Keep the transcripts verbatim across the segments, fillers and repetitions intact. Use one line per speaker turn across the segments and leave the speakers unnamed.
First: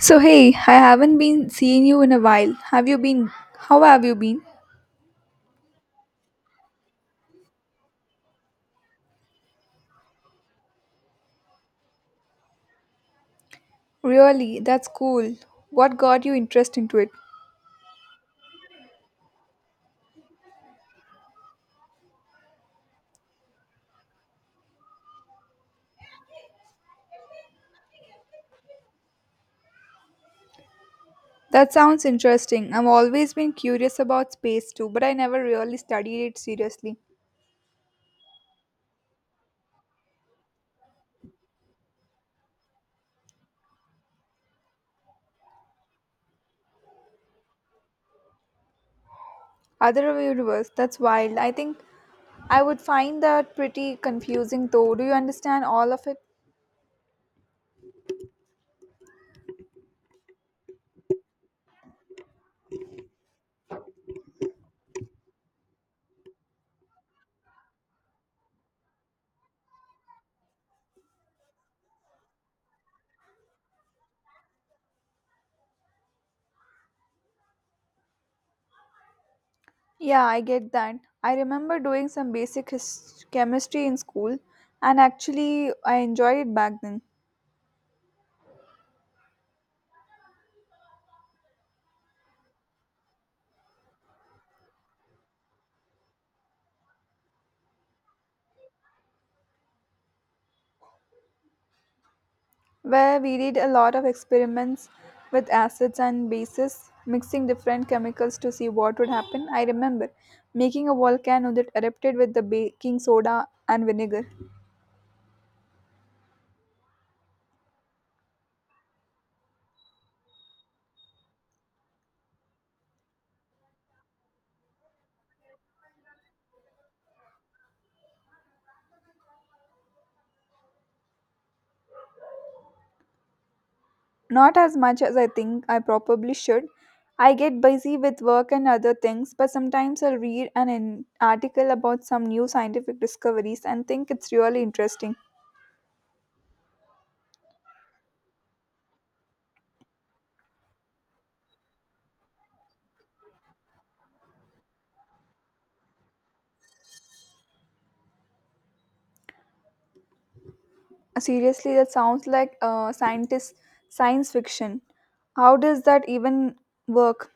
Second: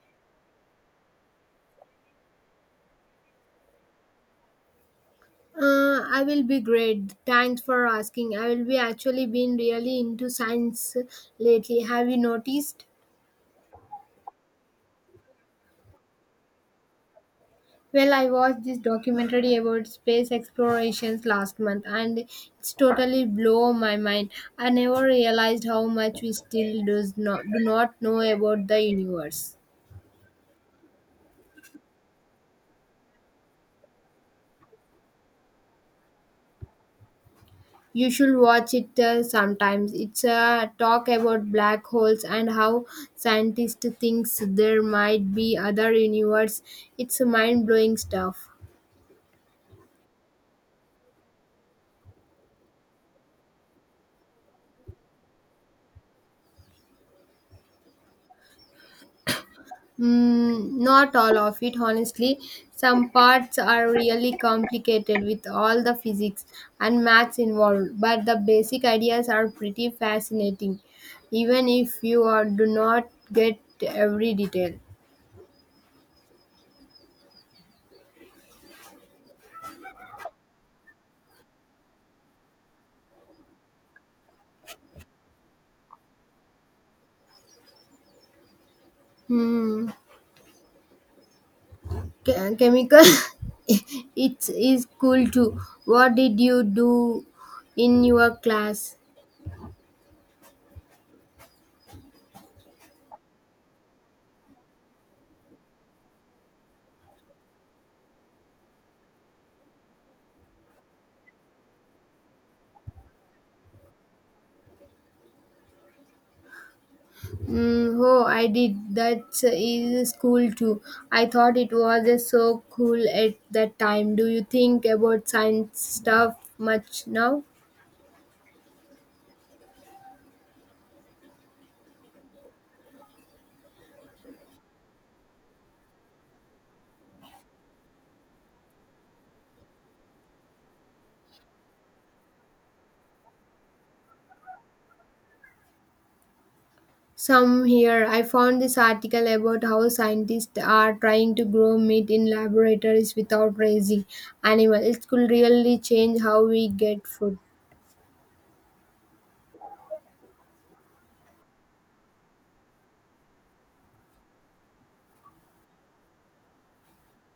So, hey, I haven't been seeing you in a while. Have you been? How have you been?
Uh, I will be great. Thanks for asking. I will be actually been really into science lately. Have you noticed?
Really, that's cool. What got you interest into it?
Well, I watched this documentary about space explorations last month and it's totally blow my mind. I never realized how much we still does not do not know about the universe.
That sounds interesting. I've always been curious about space too, but I never really studied it seriously.
You should watch it uh, sometimes. It's a talk about black holes and how scientists thinks there might be other universe. It's mind-blowing stuff.
Other universe, that's wild. I think I would find that pretty confusing though. Do you understand all of it?
Mm, not all of it, honestly. Some parts are really complicated with all the physics and maths involved, but the basic ideas are pretty fascinating, even if you are, do not get every detail.
Yeah, I get that. I remember doing some basic his- chemistry in school, and actually, I enjoyed it back then.
Hmm. Ch- chemical it is cool too. What did you do in your class?
Where we did a lot of experiments with acids and bases, mixing different chemicals to see what would happen. I remember making a volcano that erupted with the baking soda and vinegar.
Mm, oh, I did that is cool too. I thought it was so cool at that time. Do you think about science stuff much now?
Not as much as I think I probably should. I get busy with work and other things, but sometimes I'll read an, an article about some new scientific discoveries and think it's really interesting.
Some here I found this article about how scientists are trying to grow meat in laboratories without raising animals. It could really change how we get food.
Seriously, that sounds like uh, scientist science fiction. How does that even work?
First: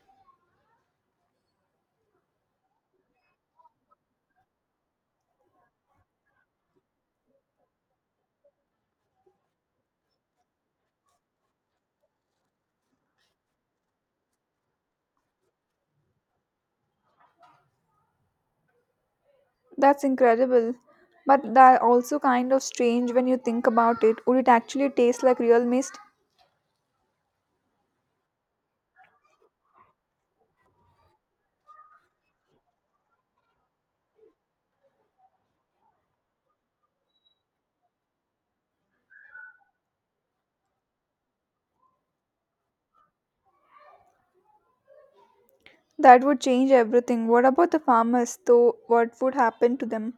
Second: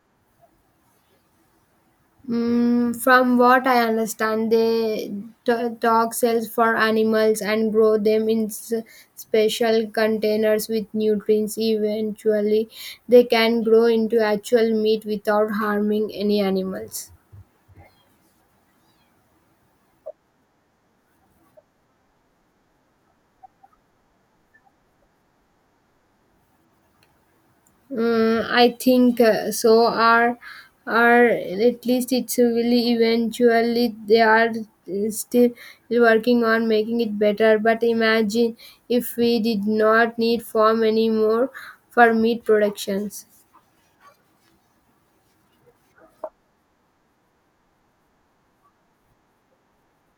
Mm, from what I understand, they t- dog cells for animals and grow them in s- special containers with nutrients. Eventually, they can grow into actual meat without harming any animals.
That's incredible. But that also kind of strange when you think about it. Would it actually taste like real mist?
Mm, I think uh, so. Are are at least it's really eventually they are uh, still working on making it better. But imagine if we did not need farm anymore for meat productions.
That would change everything. What about the farmers, though? What would happen to them?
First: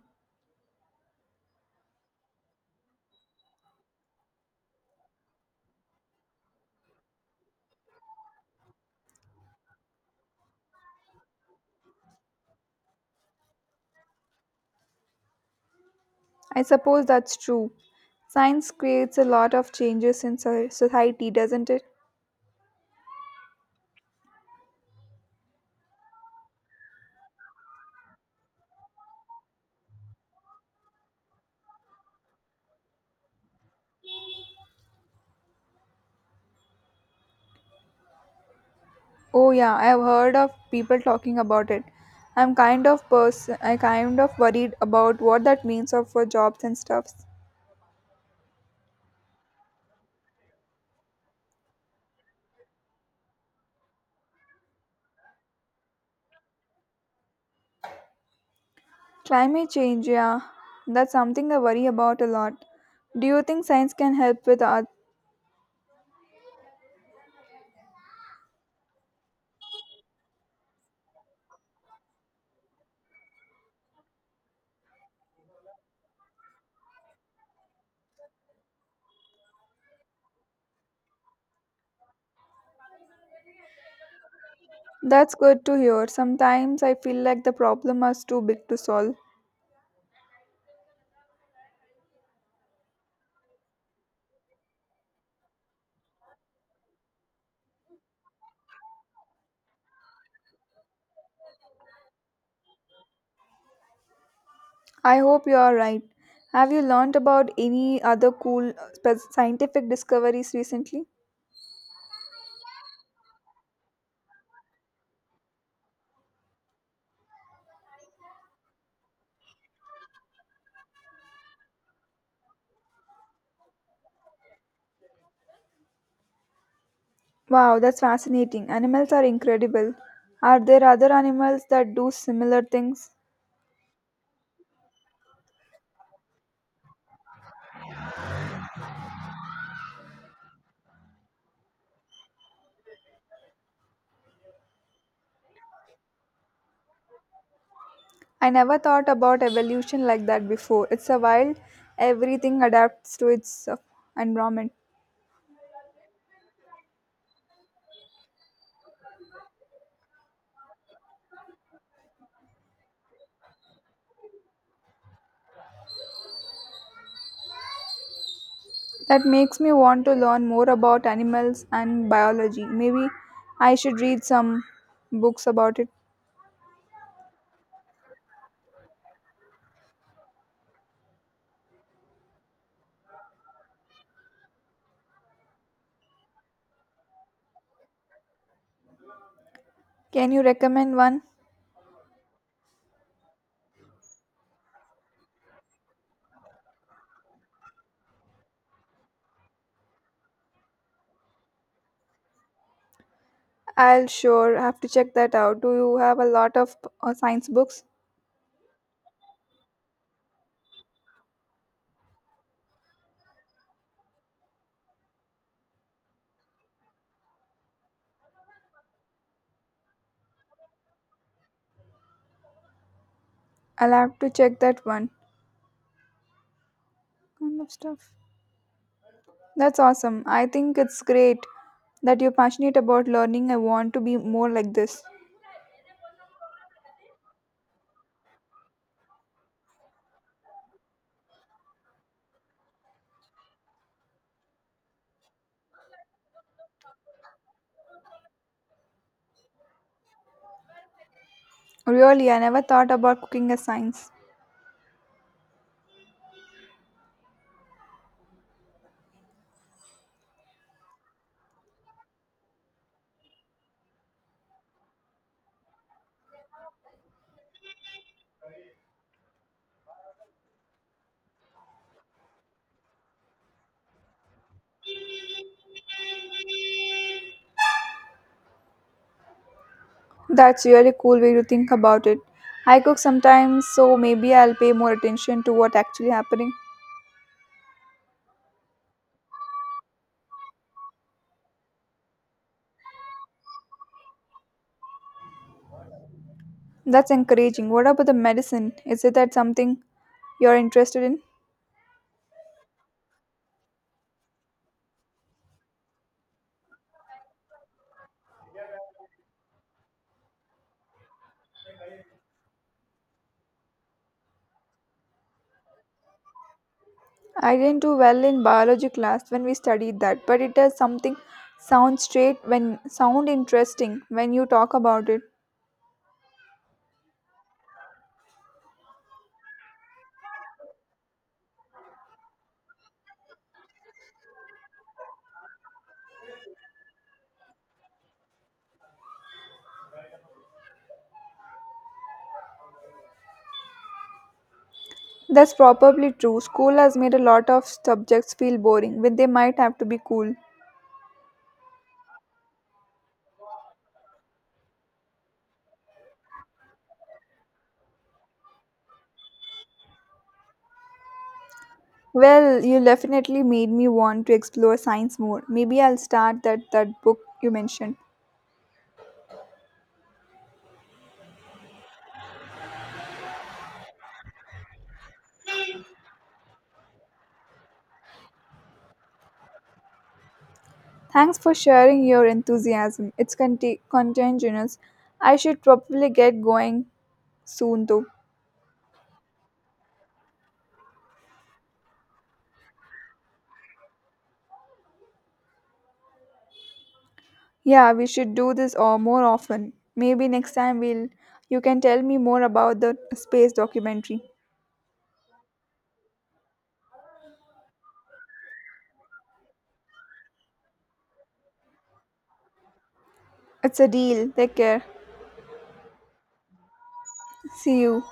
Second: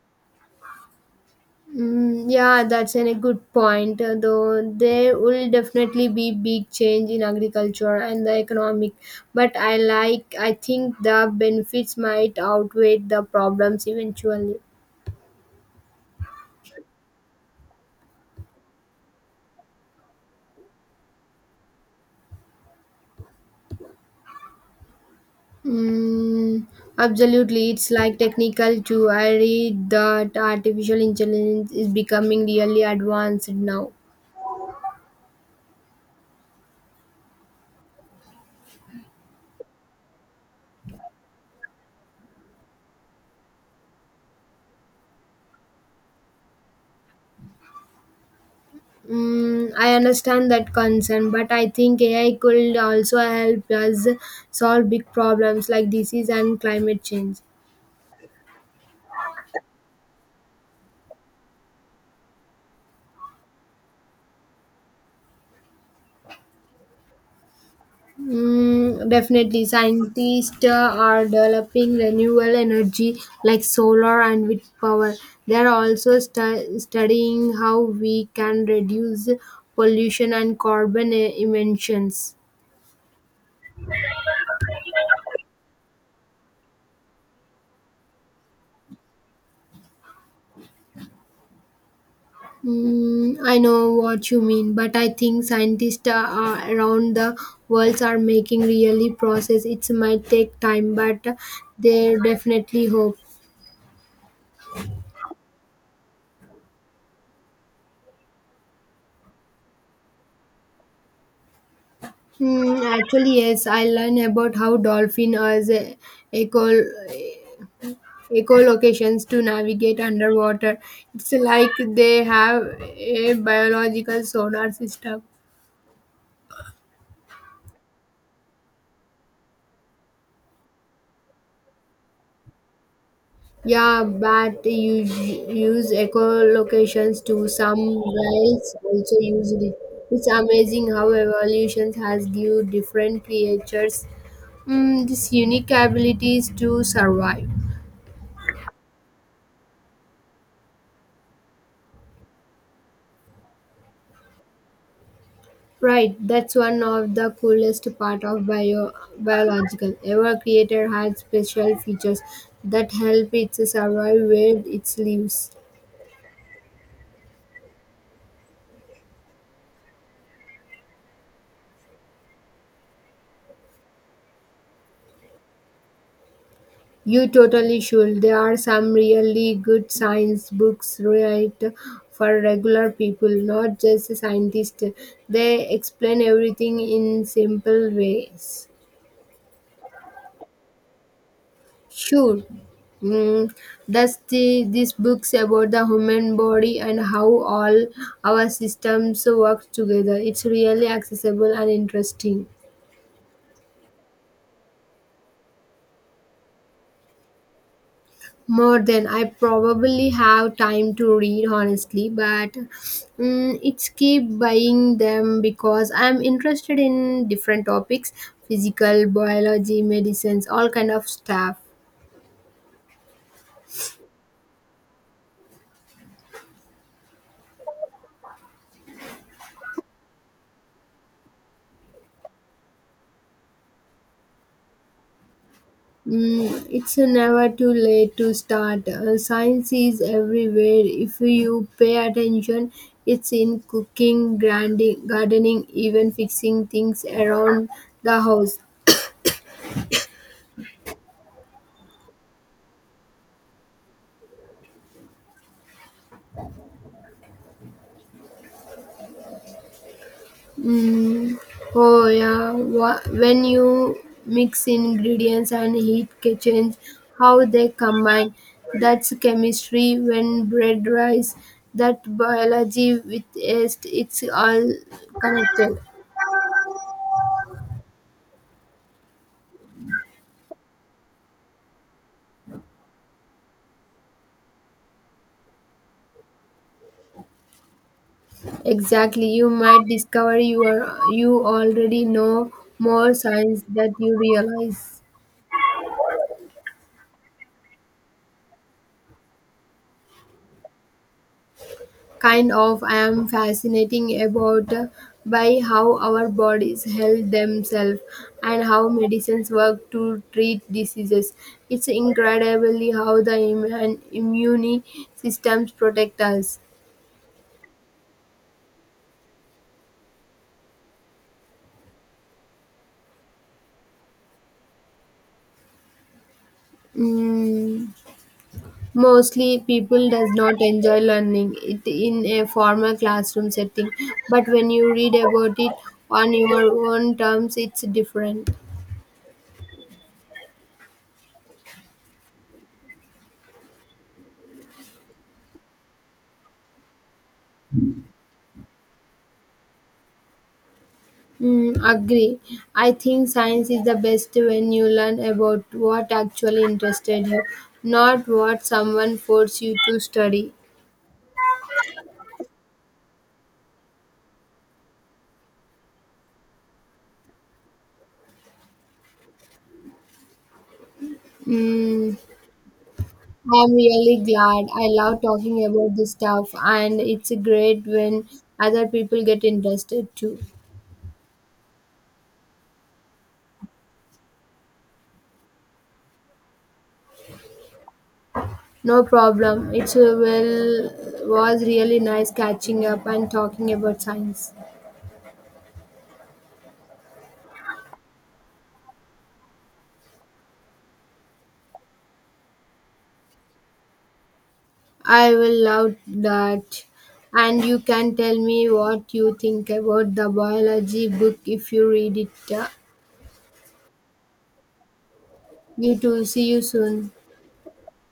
Mm, yeah, that's an- a good point. uh, Though there will definitely be big change in agriculture and the economic, but I like I think the benefits might outweigh the problems eventually.
I suppose that's true. Science creates a lot of changes in so- society, doesn't it?
Mm, absolutely, it's like technical too. I read that artificial intelligence is becoming really advanced now.
Oh yeah, I have heard of people talking about it. I'm kind of person I kind of worried about what that means of for jobs and stuffs.
Mm, I understand that concern, but I think A I could also help us solve big problems like disease and climate change.
Climate change, yeah, that's something I worry about a lot. Do you think science can help with that?
Mm, definitely, scientists uh, are developing renewable energy like solar and wind power. They are also stu- studying how we can reduce pollution and carbon e- emissions.
That's good to hear. Sometimes I feel like the problem is too big to solve.
Mm, I know what you mean, but I think scientists uh, are around the world are making really process. It might take time, but they definitely hope.
I hope you are right. Have you learned about any other cool uh, spe- scientific discoveries recently?
Hmm, actually, yes, I learned about how dolphins use echo echolocations to navigate underwater. It's like they have a biological sonar system.
Wow, that's fascinating. Animals are incredible. Are there other animals that do similar things?
Yeah, but you use echolocations to some whales also use it. It's amazing how evolution has given different creatures mm, these unique abilities to survive.
I never thought about evolution like that before. It's a wild, everything adapts to its uh, environment.
Right, that's one of the coolest part of bio biological ever created had special features that help it survive where it lives.
That makes me want to learn more about animals and biology. Maybe I should read some books about it.
You totally should. There are some really good science books right for regular people, not just scientists. They explain everything in simple ways.
Can you recommend one?
Sure. Mm, thus, the, these books about the human body and how all our systems work together. It's really accessible and interesting.
I'll sure have to check that out. Do you have a lot of uh, science books?
More than I probably have time to read, honestly, but mm, it's keep buying them because I'm interested in different topics, physical, biology, medicines, all kind of stuff.
I'll have to check that one. Kind of stuff. That's awesome. I think it's great that you're passionate about learning. I want to be more like this.
Mm, it's never too late to start. Uh, science is everywhere. If you pay attention, it's in cooking, grandi- gardening, even fixing things around the house.
Really, I never thought about cooking as science.
Oh, yeah. Wha- When you mix ingredients and heat kitchens, how they combine. That's chemistry when bread rise. That biology with yeast, it's all connected.
That's really cool way to think about it. I cook sometimes, so maybe I'll pay more attention to what actually happening.
Exactly, you might discover you are you already know more science that you realize.
That's encouraging. What about the medicine? Is it that something you're interested in?
Kind of, I am fascinating about uh, by how our bodies help themselves and how medicines work to treat diseases. It's incredibly how the Im- and immune systems protect us.
I didn't do well in biology class when we studied that, but it does something sound straight when sound interesting when you talk about it.
Mm. Mostly people does not enjoy learning it in a formal classroom setting, but when you read about it on your own terms, it's different.
That's probably true. School has made a lot of subjects feel boring, when they might have to be cool.
Mm, agree. I think science is the best when you learn about what actually interested you, not what someone forced you to study.
Well, you definitely made me want to explore science more. Maybe I'll start that that book you mentioned.
Mm, I'm really glad. I love talking about this stuff, and it's great when other people get interested too.
Thanks for sharing your enthusiasm. It's conti- contagious. I should probably get going soon though.
No problem. It uh, will was really nice catching up and talking about science.
Yeah, we should do this or more often. Maybe next time we'll you can tell me more about the space documentary.
I will love that. And you can tell me what you think about the biology book if you read it. Uh,
It's a deal. Take care.
You too. See you soon.
See you.